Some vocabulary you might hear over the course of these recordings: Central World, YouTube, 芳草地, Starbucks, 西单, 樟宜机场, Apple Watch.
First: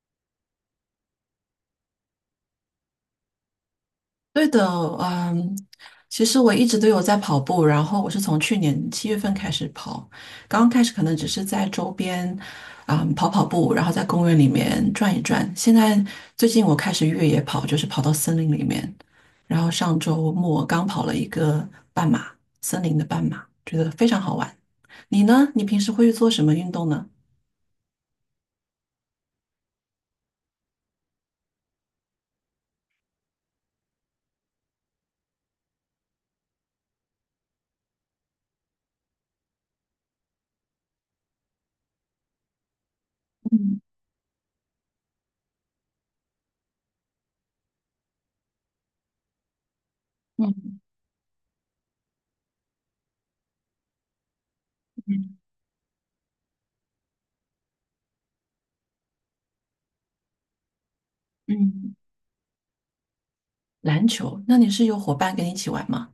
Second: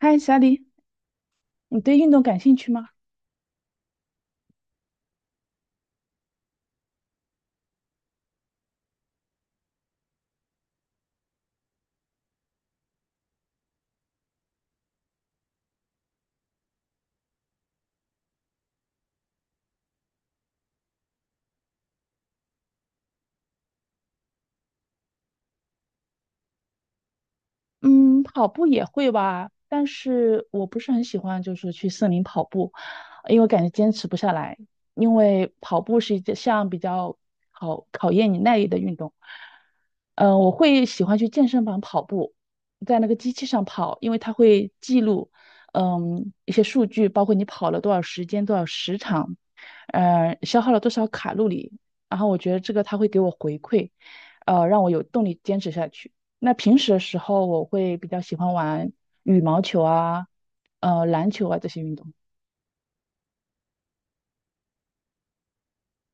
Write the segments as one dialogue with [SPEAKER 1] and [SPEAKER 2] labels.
[SPEAKER 1] 嗨，小李，你对运动感兴趣吗？
[SPEAKER 2] 对的，嗯，其实我一直都有在跑步，然后我是从去年七月份开始跑，刚刚开始可能只是在周边，跑跑步，然后在公园里面转一转。现在最近我开始越野跑，就是跑到森林里面，然后上周末刚跑了一个半马，森林的半马，觉得非常好玩。你呢？你平时会做什么运动呢？
[SPEAKER 1] 嗯，跑步也会吧，但是我不是很喜欢，就是去森林跑步，因为感觉坚持不下来。因为跑步是一项比较考验你耐力的运动。我会喜欢去健身房跑步，在那个机器上跑，因为它会记录，一些数据，包括你跑了多少时间、多少时长，消耗
[SPEAKER 2] 嗯
[SPEAKER 1] 了多少卡路里。然后我觉得这个它会给我回馈，让我有动
[SPEAKER 2] 嗯。
[SPEAKER 1] 力坚持下去。那平时的时候，我会比较喜欢玩羽毛球啊，篮球啊这些运
[SPEAKER 2] 嗯。
[SPEAKER 1] 动。
[SPEAKER 2] 篮球？那你是有伙伴跟你一起玩吗？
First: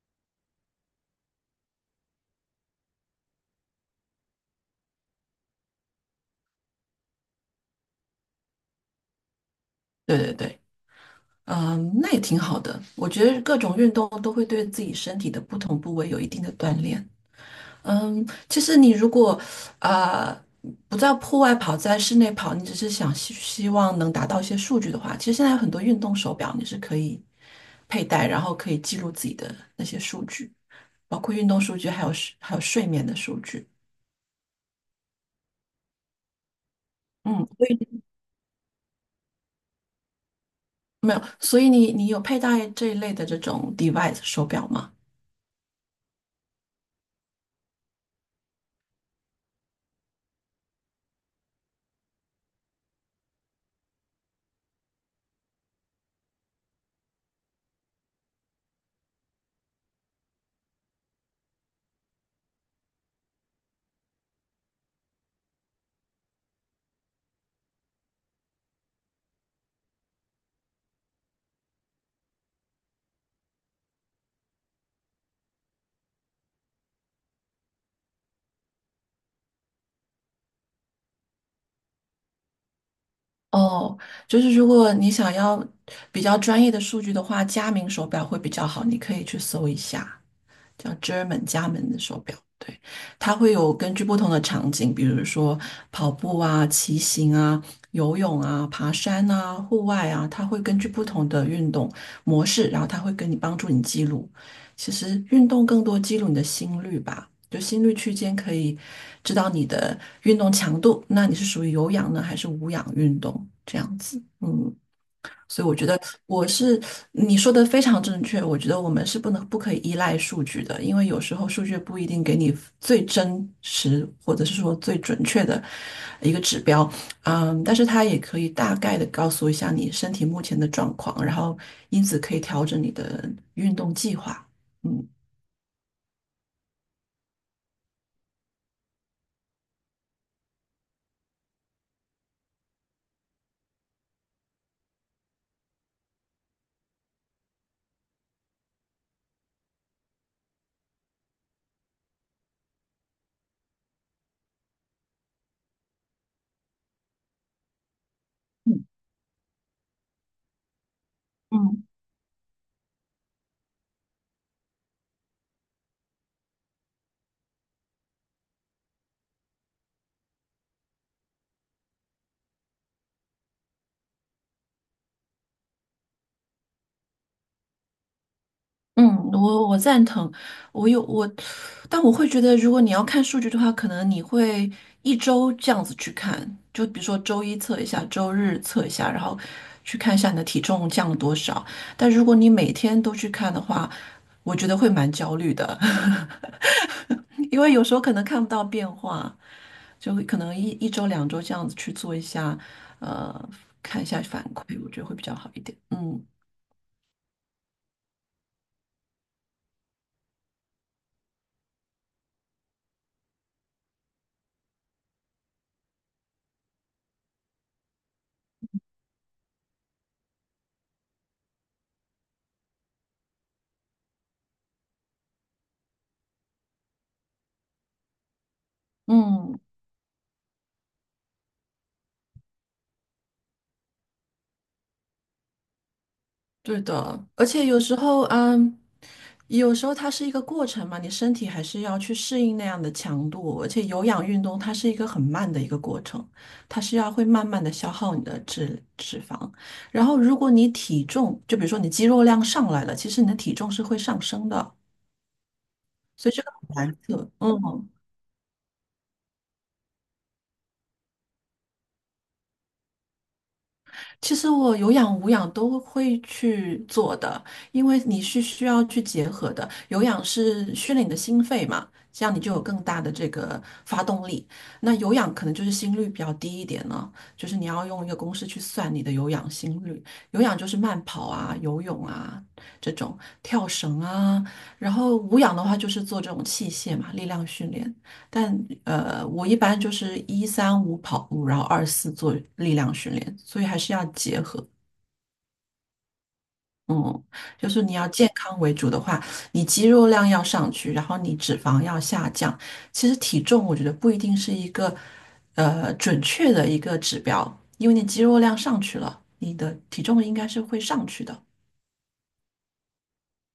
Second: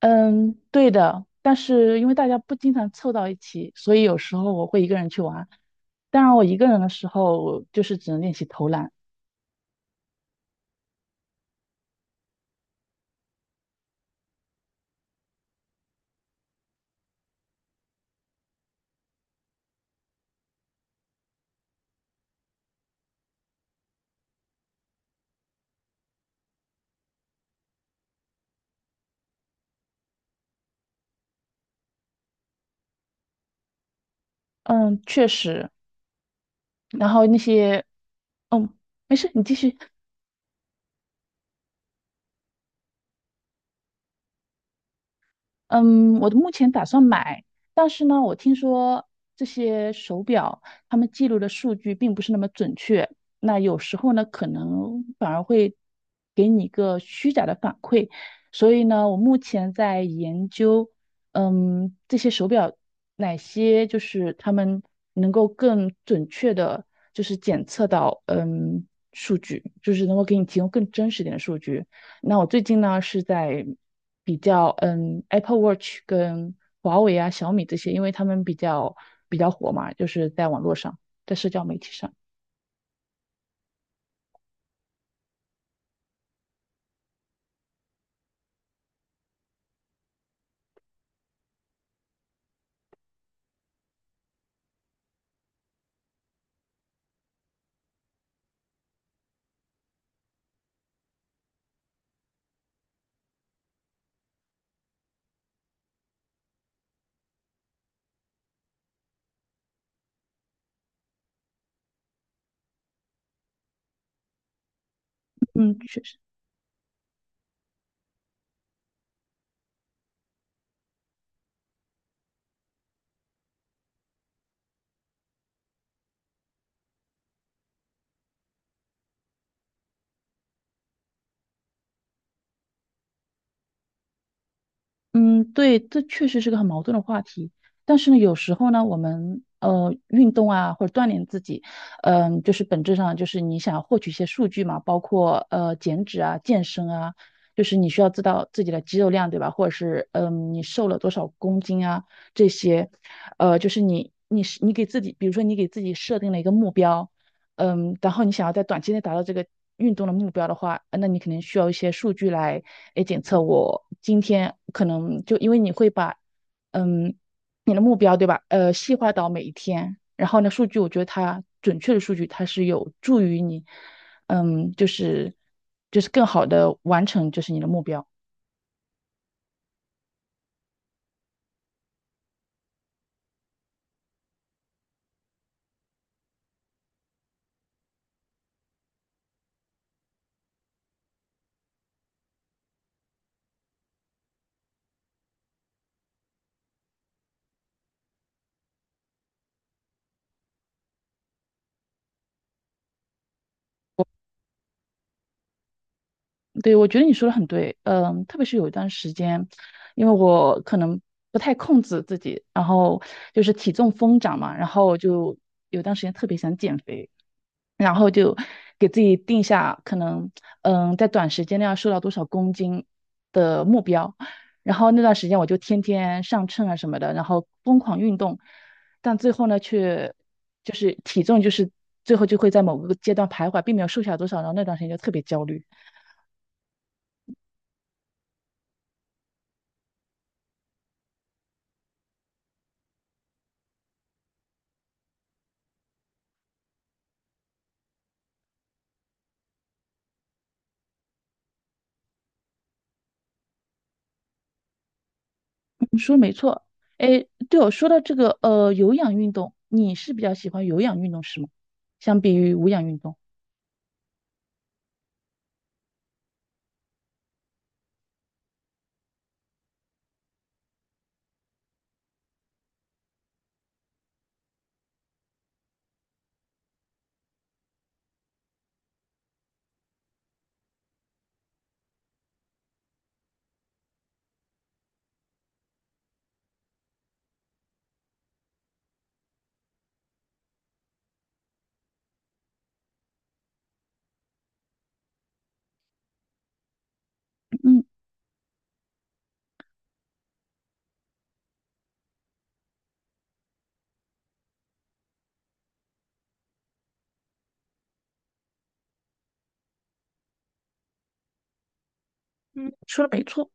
[SPEAKER 1] 嗯，对的。但是因为大家不经常凑到一起，所以有时候我会一个人去玩。当然，我一个人的时候就是只能练习投篮。
[SPEAKER 2] 对对对。嗯，那也挺好的。我觉得各种运动都会对自己身体的不同部位有一定的锻炼。嗯，其实你如果啊、不在户外跑，在室内跑，你只是想希望能达到一些数据的话，其实现在有很多运动手表你是可以佩戴，然后可以记录自己的那些数据，包括运动数据，还有睡眠的数据。
[SPEAKER 1] 嗯，确实。然后那
[SPEAKER 2] 嗯，所
[SPEAKER 1] 些，
[SPEAKER 2] 以
[SPEAKER 1] 嗯，没事，你继续。
[SPEAKER 2] 没有，所以你有佩戴这一类的这种 device 手表吗？
[SPEAKER 1] 嗯，我目前打算买，但是呢，我听说这些手表他们记录的数据并不是那么准确，那有时候呢，可能反而会给你一个虚假的反馈，所以呢，我目前在研究，这些手表哪些就是他们能够更准确的，就是检测到，数据，就是能够给你提供更真实点的数据。那我最近呢是在比较Apple Watch 跟华为啊、小米这些，因为他们比较火嘛，就是在网络上，在社交媒体上。
[SPEAKER 2] 哦，就是如果你想要比较专业的数据的话，佳明手表会比较好，你可以去搜一下。叫 German 家门的手表，对，它会有根据不同的场景，比如说跑步啊、骑行啊、游泳啊、爬山啊、户外啊，它会根据不同的运动模式，然后它会跟你帮助你记录。其实运动更多记录你的心率吧，就心率区间可以知道你的运动强度，那你是属于有氧呢还是无氧运动这样子？嗯。所以我
[SPEAKER 1] 嗯，
[SPEAKER 2] 觉得
[SPEAKER 1] 确实。
[SPEAKER 2] 我是你说的非常正确，我觉得我们是不可以依赖数据的，因为有时候数据不一定给你最真实或者是说最准确的一个指标，嗯，但是它也可以大概的告诉一下你身体目前的状况，然后因此可以调整你的运动计划，嗯。
[SPEAKER 1] 嗯，对，这确实是个很矛盾的话题。但是呢，有时候呢，我们运动啊，或者锻炼自己，就是本质上就是你想获取一些数据嘛，包括减脂啊、健身啊，就是你需要知道自己的肌肉量，对吧？或者是你瘦了多少公斤啊这些，就是你给自己，比如说你给自己设定了一个目标，然后你想要在短期内达到这个运动的目标的话，那你可能需要一
[SPEAKER 2] 嗯，
[SPEAKER 1] 些数据来，检测我今天可能就因为你会把，嗯，你的目标对吧？细化到每一天，然后呢，数据我觉得它准确的数据它是有助于你，就是更好的完成就是你的目标。
[SPEAKER 2] 嗯，我赞同，我有我，但我会觉得，如果你要看数据的话，可能你会一周这样子去看，就比如说周一测一下，周日测一下，然后去看一下你的体重降了多少。但如果你每天都去看的话，我觉得会蛮焦虑的，因为有时候可能看不到变化，就会可能一周两周这样子去做一下，呃，看一下反馈，我觉得会比较好一点。嗯
[SPEAKER 1] 对，我觉得你说的很对，特别是有一段时间，因为我可能不太控制自己，然后就是体重疯涨嘛，然后就有段时间特别想减肥，然后就给自己定下可能，在短时间内要瘦到多少公斤的目标，然后那段时间我就天天上秤啊什么的，然后疯狂运动，但最后
[SPEAKER 2] 嗯。
[SPEAKER 1] 呢，却就是体重就是最后就会在某个阶段徘徊，并没有瘦下多少，然后那段时间就特别焦虑。
[SPEAKER 2] 对的，而且有时候，有时候它是一个过程嘛，你身体还是要去适应那样的强度，而且有氧运动它是一个很慢的一个过程，它是要会慢慢的消耗你的脂肪，然后如果你体重，就比如说你肌肉量上来了，其实你的体重是会上升的，所以这个很难
[SPEAKER 1] 哎，
[SPEAKER 2] 测，
[SPEAKER 1] 对哦，说
[SPEAKER 2] 嗯。
[SPEAKER 1] 到这个有氧运动，你是比较喜欢有氧运动是吗？相比于无氧运动，
[SPEAKER 2] 其实我有氧无氧都会去做的，因为你是需要去结合的。有氧是训练你的心肺嘛，这样你就有更大的这个发动力。那有氧可能就是心率比较低一点呢，就是你要用一个公式去算你的有氧心率。有氧就是慢跑啊、游泳啊这种，跳绳啊。然后无氧的话就是做这种器械嘛，力量训练。但我一般就是一三五跑步，然后二四做力量训练，所以还是要结合。嗯，就
[SPEAKER 1] 嗯
[SPEAKER 2] 是你要健康为主的话，你肌肉量要上去，然后你脂肪要下降。其实体重我觉得不一定是一个准确的一个指标，因为你肌肉量上去了，你的体重应该是会上去的。
[SPEAKER 1] 嗯，说的没错。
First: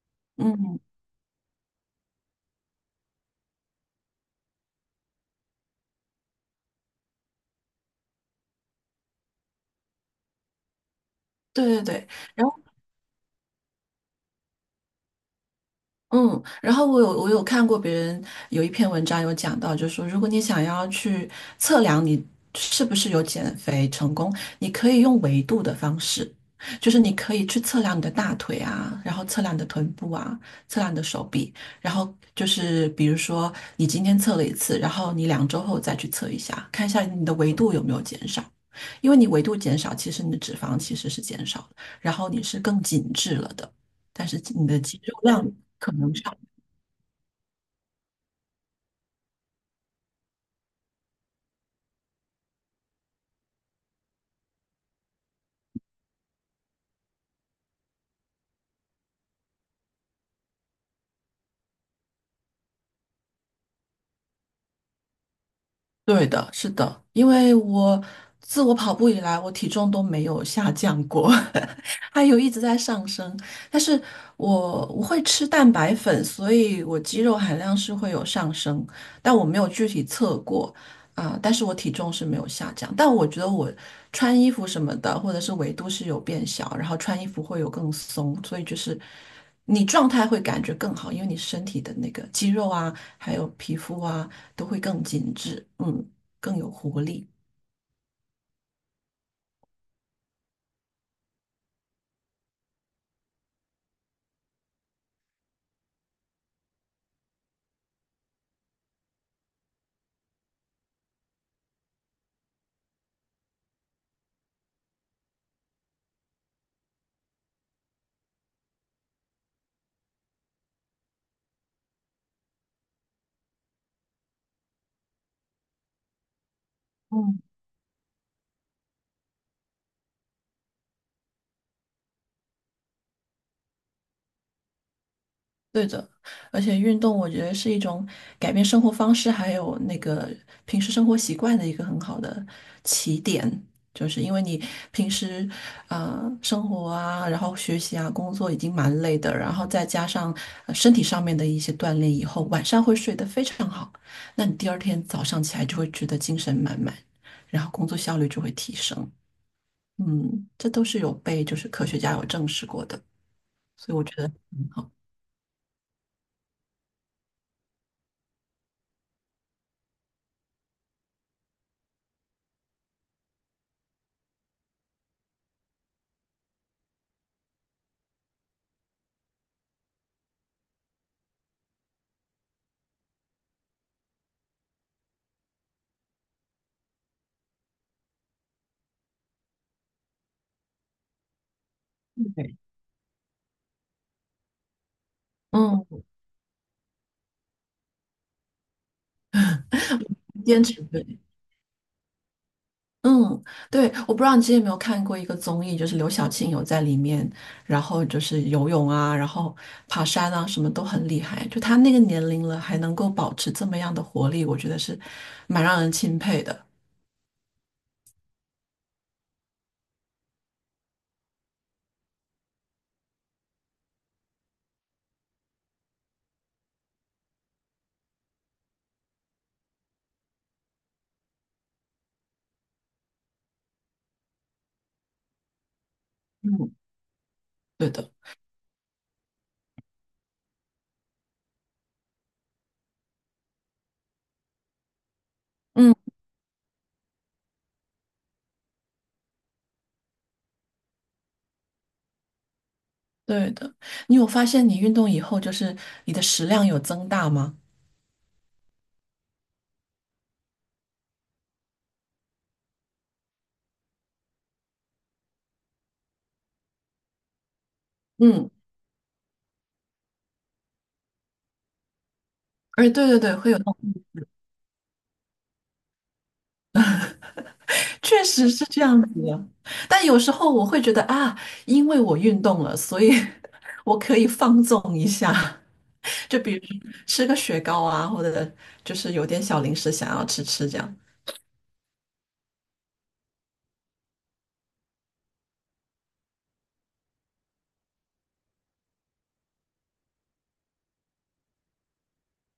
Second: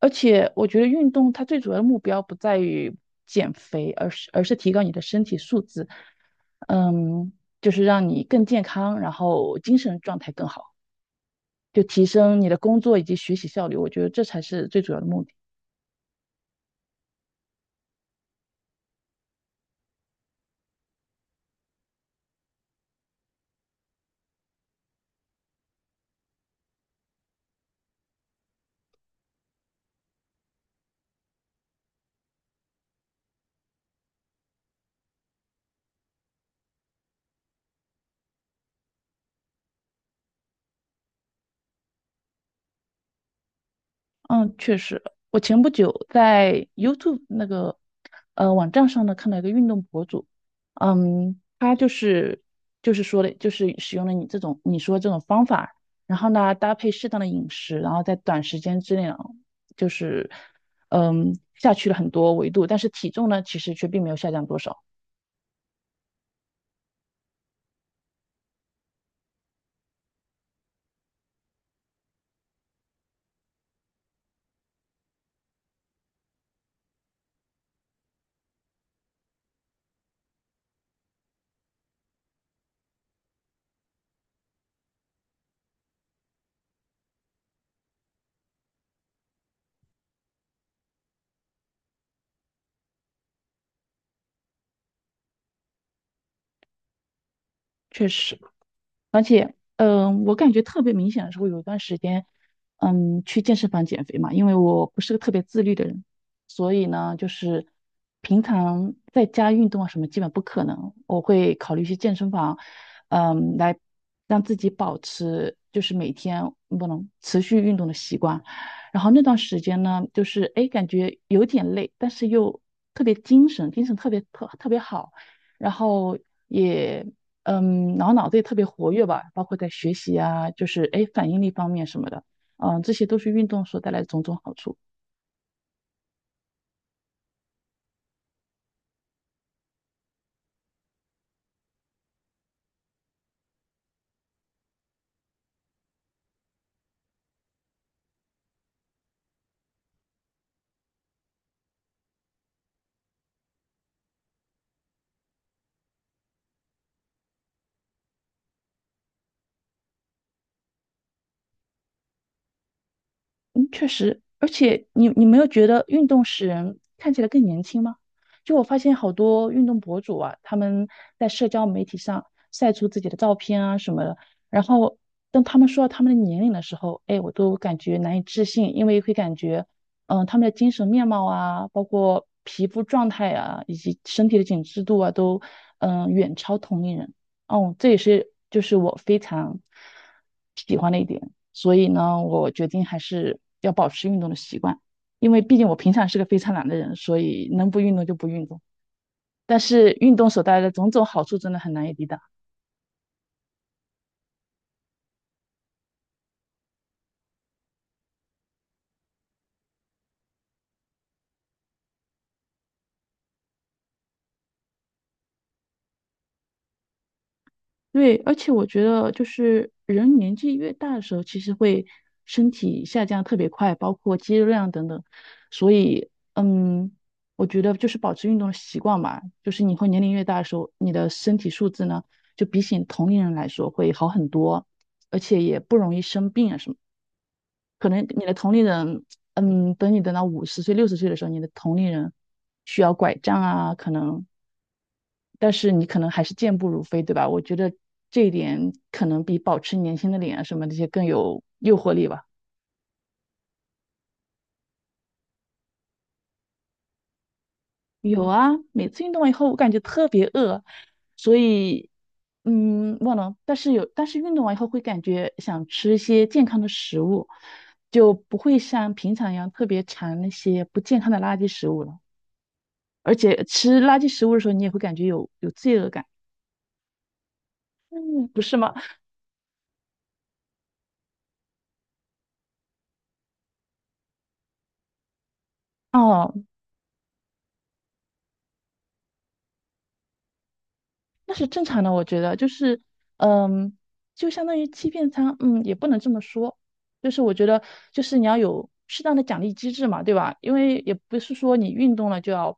[SPEAKER 1] 而且我
[SPEAKER 2] 嗯，
[SPEAKER 1] 觉得运动它最主要的目标不在于减肥，而是提高你的身体素质，嗯，就是让你更健康，然后精神状态更好，
[SPEAKER 2] 对
[SPEAKER 1] 就
[SPEAKER 2] 对
[SPEAKER 1] 提
[SPEAKER 2] 对。
[SPEAKER 1] 升
[SPEAKER 2] 然
[SPEAKER 1] 你的
[SPEAKER 2] 后。
[SPEAKER 1] 工作以及学习效率。我觉得这才是最主要的目的。
[SPEAKER 2] 嗯，然后我有看过别人有一篇文章有讲到，就是说，如果你想要去测量你是不是有减肥成功，你可以用维度的方式，就是你可以去测量你的大腿啊，然后测量你的臀部啊，测量你的手臂，然后就是比如说你今天测了一次，然后你两周后再去测一下，看一下你的维度有没有减少，因为你维度减少，其实你的脂肪其实是减少的，然后你是更紧致了的。但是
[SPEAKER 1] 嗯，
[SPEAKER 2] 你
[SPEAKER 1] 确
[SPEAKER 2] 的肌
[SPEAKER 1] 实，
[SPEAKER 2] 肉
[SPEAKER 1] 我
[SPEAKER 2] 量
[SPEAKER 1] 前不
[SPEAKER 2] 可
[SPEAKER 1] 久
[SPEAKER 2] 能是
[SPEAKER 1] 在 YouTube 那个网站上呢看到一个运动博主，他就是说的，就是使用了你说这种方法，然后呢搭配适当的饮食，然后在短时间之内啊，就是下去了很多维度，但是体重呢其实却并没有下降多少，
[SPEAKER 2] 对的，是的，因为我自我跑步以来，我体重都没有下降过，还有一直在上升。但是我会吃蛋白粉，所以我肌肉含量是会有上升，但我没有具体测过但是我体重是没有下降，但我觉得我穿衣服什么的，或者是维度是有变小，然后穿衣服会有更松，所以就是你状态会感觉更好，因为你身体的那个肌肉啊，还有皮肤啊。都会更紧致，嗯，更有活力。
[SPEAKER 1] 确实。而且，我感觉特别明显的时候，有一段时间，去健身房减肥嘛，因为我不是个特别自律的人，所以呢，就是平常在家运动啊什么基本不可能，我会考虑去健身房，来让自己保持就是每天不能持续运动的习惯。然后那段时间呢，就是哎，诶感觉有点累，但是又特别精神，精神特别好。然后也然后脑子也特别活跃吧，包括在学习啊，就是哎反应力方面什么的，这些都是运动所带来的种种好处。
[SPEAKER 2] 对的，而且运动我觉得是一种改变生活方式，还有那个平时生活习惯的一个很好的起点，就是因为你平时啊，生活啊，然后学习啊，工作已经蛮累的，然后再加上身体上面的一些锻炼以后，晚上会睡得非常好，那你第二天早上起来就会觉得精神满满，然后工作效率就会提升。嗯，这都是有被科学家有证实过的。
[SPEAKER 1] 嗯，确
[SPEAKER 2] 所以我觉
[SPEAKER 1] 实，
[SPEAKER 2] 得
[SPEAKER 1] 而
[SPEAKER 2] 很
[SPEAKER 1] 且
[SPEAKER 2] 好。
[SPEAKER 1] 你没有觉得运动使人看起来更年轻吗？就我发现好多运动博主啊，他们在社交媒体上晒出自己的照片啊什么的，然后当他们说到他们的年龄的时候，哎，我都感觉难以置信，因为会感觉，他们的精神面貌啊，包括皮肤状态啊，以及身体的紧致度啊，都远超同龄人。哦，这也是就是我非常喜欢的一点。所以呢，我
[SPEAKER 2] 对，
[SPEAKER 1] 决定还是要保持运动的习惯，因为毕竟我平
[SPEAKER 2] 嗯，
[SPEAKER 1] 常是个非常懒的人，所以能不运动就不运动。但是运动所带来
[SPEAKER 2] 坚
[SPEAKER 1] 的
[SPEAKER 2] 持
[SPEAKER 1] 种种
[SPEAKER 2] 对，
[SPEAKER 1] 好处真的很难以抵挡。
[SPEAKER 2] 嗯，对，我不知道你之前有没有看过一个综艺，就是刘晓庆有在里面，然后就是游泳啊，然后爬山啊，什么都很厉害。就她那个年龄了，还能够保持这么样的活力，我觉得是蛮让人钦佩的。
[SPEAKER 1] 对，而且我觉得就是人年纪越大的时候，其实会身体下降特别快，包括肌肉量等等。所以，我觉得就是保持运动的习惯吧，就是你会年龄越大的时候，你的身体素质呢，就比起同龄人来说会好很多，而且也不容易生病啊什
[SPEAKER 2] 嗯，
[SPEAKER 1] 么的可
[SPEAKER 2] 对
[SPEAKER 1] 能
[SPEAKER 2] 的，
[SPEAKER 1] 你的同龄人，等到50岁、60岁的时候，你的同龄人需要拐杖啊，可能，但是你
[SPEAKER 2] 嗯，
[SPEAKER 1] 可能还是健步如飞，对吧？我觉得这一点可能比保持年轻的脸啊什么这些更有诱惑力吧。
[SPEAKER 2] 对的。你有发现你运动以后，就是你的食量有增大吗？
[SPEAKER 1] 有啊，每次运动完以后，我感觉特别饿，所以，忘了，但是有，但是运动完以后会感觉想吃一些健康的食物，就不
[SPEAKER 2] 嗯，
[SPEAKER 1] 会像平常一样特别馋那些不健康的垃圾食物了。
[SPEAKER 2] 哎，对
[SPEAKER 1] 而
[SPEAKER 2] 对对，
[SPEAKER 1] 且
[SPEAKER 2] 会有。
[SPEAKER 1] 吃垃圾食物的时候，你也会感觉有罪恶感，
[SPEAKER 2] 确
[SPEAKER 1] 嗯，不
[SPEAKER 2] 实
[SPEAKER 1] 是
[SPEAKER 2] 是
[SPEAKER 1] 吗？
[SPEAKER 2] 这样子的，但有时候我会觉得啊，因为我运动了，所以 我可以放纵一下，就
[SPEAKER 1] 哦，
[SPEAKER 2] 比如吃个雪糕啊，或者就是有点小零食想要吃吃这样。
[SPEAKER 1] 那是正常的，我觉得就是，嗯，就相当于欺骗他，也不能这么说，就是我觉得就是你要有适当的奖励机制嘛，对吧？因为也不是说你运动了就要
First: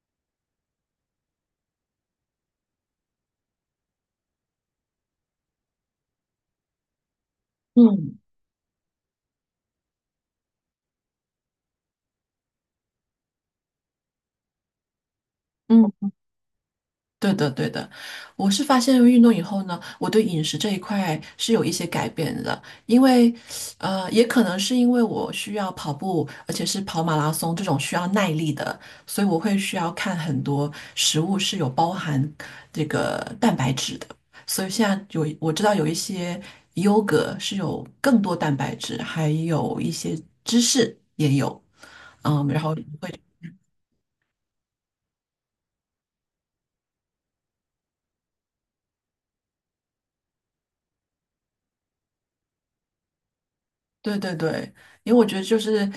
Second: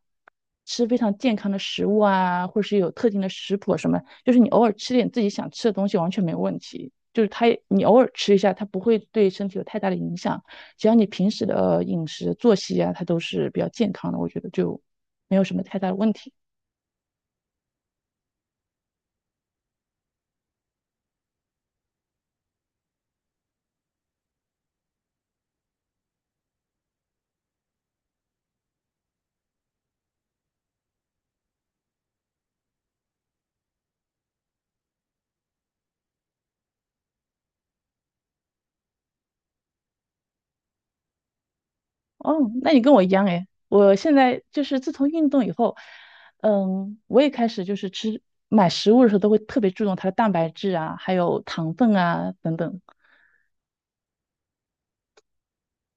[SPEAKER 1] 吃非常健康的食物啊，或者是有特定的食谱什么，就是你偶尔吃点自己想吃的东西完全没有问题，就是它也你偶尔
[SPEAKER 2] 嗯
[SPEAKER 1] 吃一下，它不会对身体有太大的影响，只要你平时的饮食作息啊，它都是比较健康的，我觉得就没有什么太大
[SPEAKER 2] 嗯，
[SPEAKER 1] 的问题。
[SPEAKER 2] 对的，对的，我是发现运动以后呢，我对饮食这一块是有一些改变的，因为，也可能是因为我需要跑步，而且是跑马拉松这种需要耐力的，所以我会需要看很多食物是有包含这个蛋白质的，所以现在有我知道有一些优格是有更多蛋白质，还有一些芝士也有，嗯，
[SPEAKER 1] 哦，
[SPEAKER 2] 然
[SPEAKER 1] 那
[SPEAKER 2] 后。
[SPEAKER 1] 你跟我一样诶，我现在就是自从运动以后，我也开始就是吃，买食物的时候都会特别注重它的蛋白质啊，还有糖分啊等等。
[SPEAKER 2] 对对对，因为我觉得就是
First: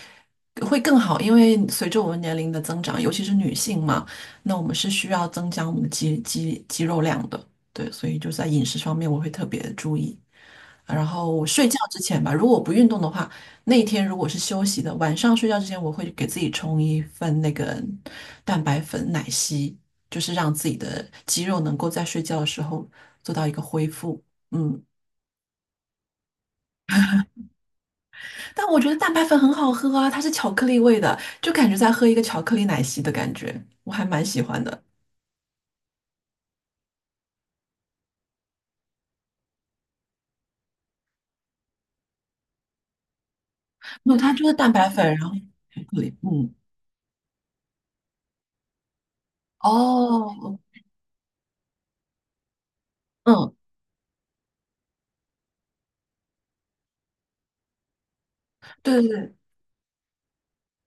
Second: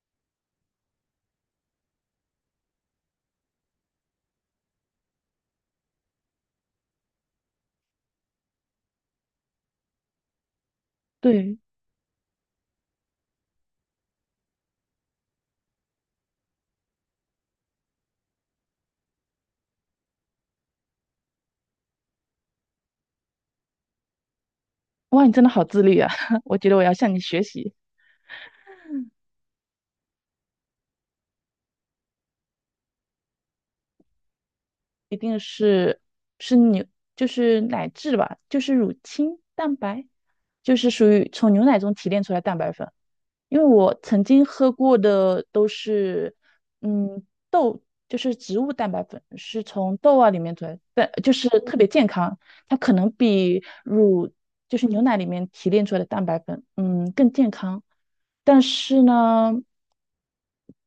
[SPEAKER 2] 会更好，因为随着我们年龄的增长，尤其是女性嘛，那我们是需要增加我们的肌肉量的。对，所以就在饮食方面我会特别注意。然后
[SPEAKER 1] 对，
[SPEAKER 2] 睡觉之前吧，如果我不运动的话，那一天如果是休息的，晚上睡觉之前我会给自己冲一份那个蛋白粉奶昔，就是让自己的肌肉能够在睡觉的时候做到一个恢复。嗯。
[SPEAKER 1] 哇，你真的好自律啊！我觉得我要向你学习，
[SPEAKER 2] 但我觉得蛋白粉很好喝啊，它是巧克力味的，就感觉在喝一个巧克力奶昔的感觉，我还蛮喜欢的。
[SPEAKER 1] 一定是是牛，就是奶制吧，就是乳清蛋白，就是属于从牛奶中提炼出来的蛋白粉。因为我
[SPEAKER 2] 没有，
[SPEAKER 1] 曾
[SPEAKER 2] 它
[SPEAKER 1] 经
[SPEAKER 2] 就是
[SPEAKER 1] 喝
[SPEAKER 2] 蛋白
[SPEAKER 1] 过
[SPEAKER 2] 粉，然后
[SPEAKER 1] 的都
[SPEAKER 2] 巧克力，
[SPEAKER 1] 是，
[SPEAKER 2] 嗯，
[SPEAKER 1] 豆，就是植物蛋白粉，是从豆啊
[SPEAKER 2] 哦，
[SPEAKER 1] 里面做的，但就是特别健康，它可能
[SPEAKER 2] 嗯，
[SPEAKER 1] 比乳，就是牛奶里面提炼出来的蛋白粉，更健康，但
[SPEAKER 2] 对
[SPEAKER 1] 是
[SPEAKER 2] 对对，
[SPEAKER 1] 呢，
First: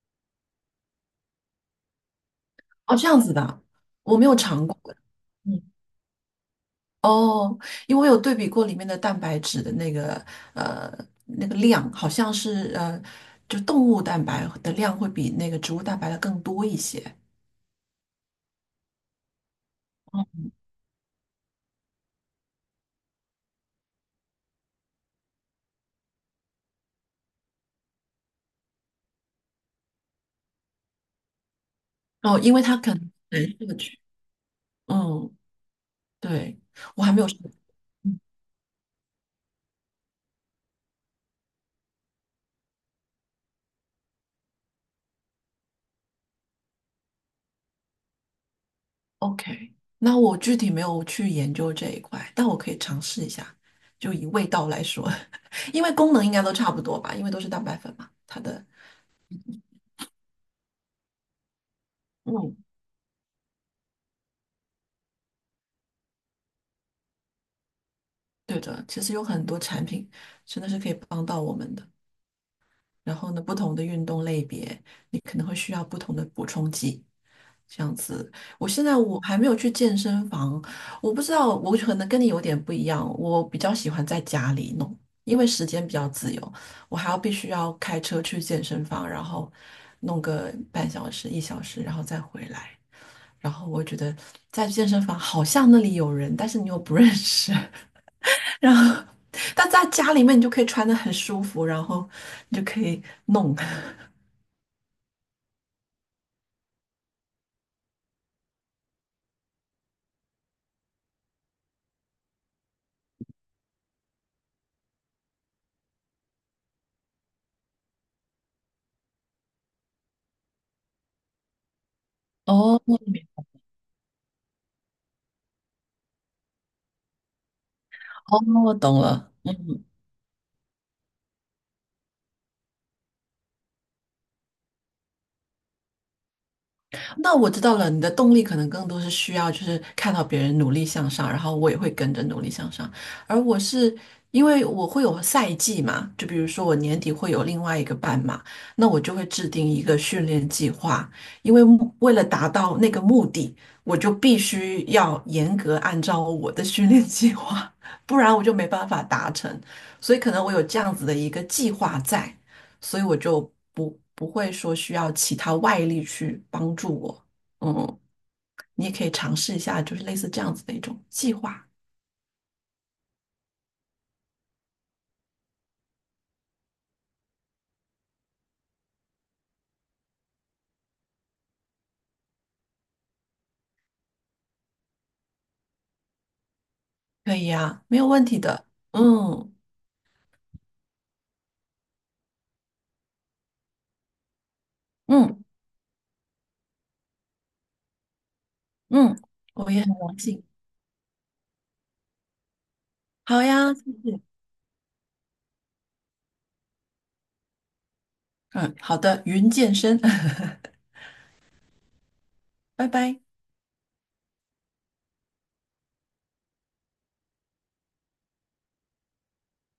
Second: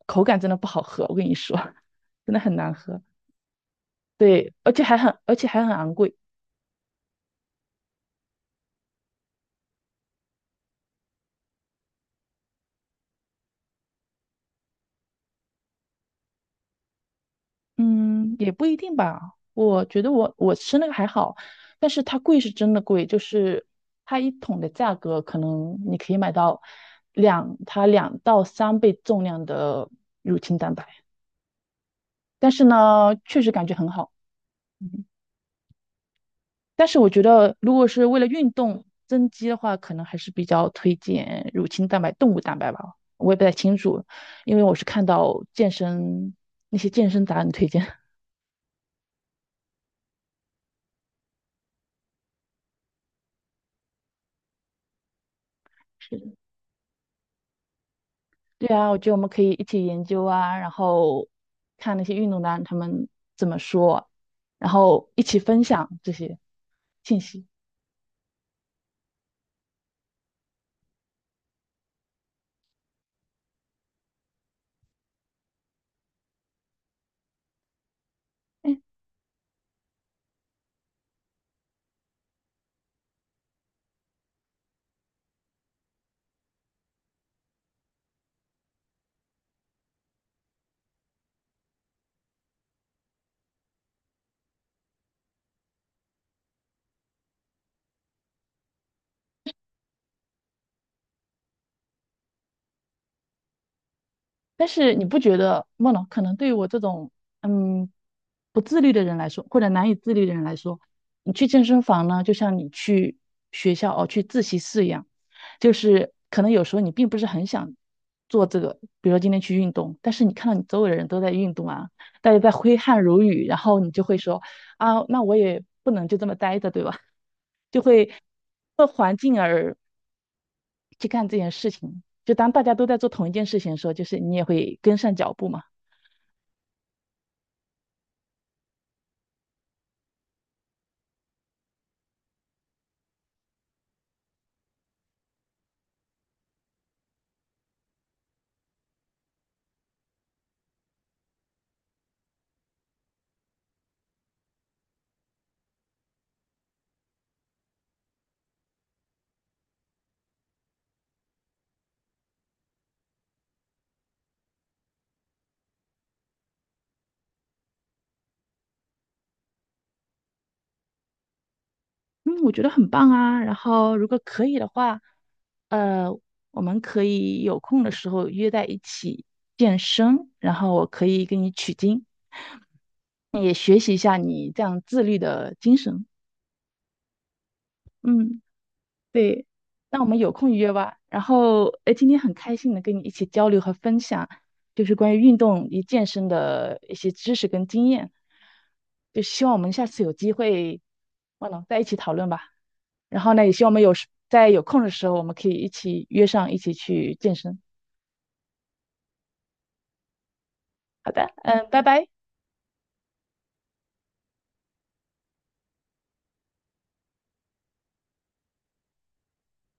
[SPEAKER 1] 口感真的不好喝，我跟你说，真的很难
[SPEAKER 2] 哦，
[SPEAKER 1] 喝，
[SPEAKER 2] 这样子的，我没有
[SPEAKER 1] 对，
[SPEAKER 2] 尝过，
[SPEAKER 1] 而且
[SPEAKER 2] 嗯，
[SPEAKER 1] 还很昂贵。
[SPEAKER 2] 哦，因为我有对比过里面的蛋白质的那个呃那个量，好像是就动物蛋白的量会比那个植物蛋白的更多一些，
[SPEAKER 1] 嗯，也不一定吧。我觉得我吃那个还好，但是它贵是真的贵，就是它一桶的价格，可能你可以买到它两到三倍重量的，
[SPEAKER 2] 哦，
[SPEAKER 1] 但
[SPEAKER 2] 因为
[SPEAKER 1] 是
[SPEAKER 2] 它可能
[SPEAKER 1] 呢，确
[SPEAKER 2] 难
[SPEAKER 1] 实感觉
[SPEAKER 2] 摄
[SPEAKER 1] 很
[SPEAKER 2] 取
[SPEAKER 1] 好。嗯，
[SPEAKER 2] 嗯，对，
[SPEAKER 1] 但是
[SPEAKER 2] 我
[SPEAKER 1] 我
[SPEAKER 2] 还
[SPEAKER 1] 觉
[SPEAKER 2] 没有试过
[SPEAKER 1] 得如果是为了运动增肌的话，可能还是比较推荐乳清蛋白、动物蛋白吧。我也不太清楚，因为我是看到健身那些健身达人推荐。
[SPEAKER 2] OK,那我具体没有去研究这一块，但我可以尝试一下。就以味道来说，因为功能应该 都差不多吧，因为都是蛋白粉嘛。它的，
[SPEAKER 1] 对啊，我觉得我们可以一起研究啊，然后看那些运动员
[SPEAKER 2] 嗯，
[SPEAKER 1] 他们怎么说啊，然后一起分享这些信息。
[SPEAKER 2] 对的，其实有很多产品真的是可以帮到我们的。然后呢，不同的运动类别，你可能会需要不同的补充剂。这样子，我现在我还没有去健身房，我不知道，我可能跟你有点不一样，我比较喜欢在家里弄，因为时间比较自由，我还要必须要开车去健身房，然后弄个半小时、一小时，然后再回来。然后我觉得在健身房好像那里有人，但是你又不认识，然后但在家里面你就可以穿得很舒服，然后你就可以弄。
[SPEAKER 1] 但是你不觉得梦龙可能对于我这种嗯不自律的人来说，或者难以自律的人来说，你去健身房呢，就像你去学校哦去自习室一样，就是可能有时候你并不是很想做这个，比如说今天去运动，但是你看到你周围的人都在运动啊，大家在挥
[SPEAKER 2] 哦，
[SPEAKER 1] 汗如雨，然后你就会说啊，那我也不能就这么待着，对吧？就会。
[SPEAKER 2] 哦，我懂
[SPEAKER 1] 环
[SPEAKER 2] 了。
[SPEAKER 1] 境
[SPEAKER 2] 嗯
[SPEAKER 1] 而。去干这件事情。就当大家都在做同一件事情的时候，就是你也会跟上脚步嘛。
[SPEAKER 2] 那我知道了，你的动力可能更多是需要，就是看到别人努力向上，然后我也会跟着努力向上。而我是因为我会有赛季嘛，就比如说我年底会有另外一个半马，那我就会制定一个训练计划，因为为了达到那个目的，我就必须要严格按照我的训练计划，不然我就没办法达成。所以可能我有这样子的一个计划在。所以我就不会说需要其他外力去帮助我。嗯，你也可以尝试一下，就是类似这样子的一种计划，
[SPEAKER 1] 嗯，我觉得很棒啊。然后如果可以的话，呃，我们可以有空的时候约在一起健身，然后我可以给你取经，也学习一下你这样自律的精神。
[SPEAKER 2] 可以呀，没有问题
[SPEAKER 1] 嗯。
[SPEAKER 2] 的。
[SPEAKER 1] 对，
[SPEAKER 2] 嗯
[SPEAKER 1] 那我们有空约吧。然后，哎，今天很开心能跟你一起交流和分享，就是关于运
[SPEAKER 2] 嗯
[SPEAKER 1] 动与健身的一些知识跟经验。
[SPEAKER 2] 嗯，
[SPEAKER 1] 就希望我们
[SPEAKER 2] 我也
[SPEAKER 1] 下
[SPEAKER 2] 很
[SPEAKER 1] 次有
[SPEAKER 2] 荣
[SPEAKER 1] 机
[SPEAKER 2] 幸。
[SPEAKER 1] 会，忘了在一起讨论吧。然后
[SPEAKER 2] 好
[SPEAKER 1] 呢，也希望我
[SPEAKER 2] 呀，
[SPEAKER 1] 们
[SPEAKER 2] 谢
[SPEAKER 1] 有时
[SPEAKER 2] 谢。
[SPEAKER 1] 在有空的时候，我们可以一起约上一起去健身。
[SPEAKER 2] 嗯，好的，云健身，
[SPEAKER 1] 好的，拜拜。
[SPEAKER 2] 拜拜。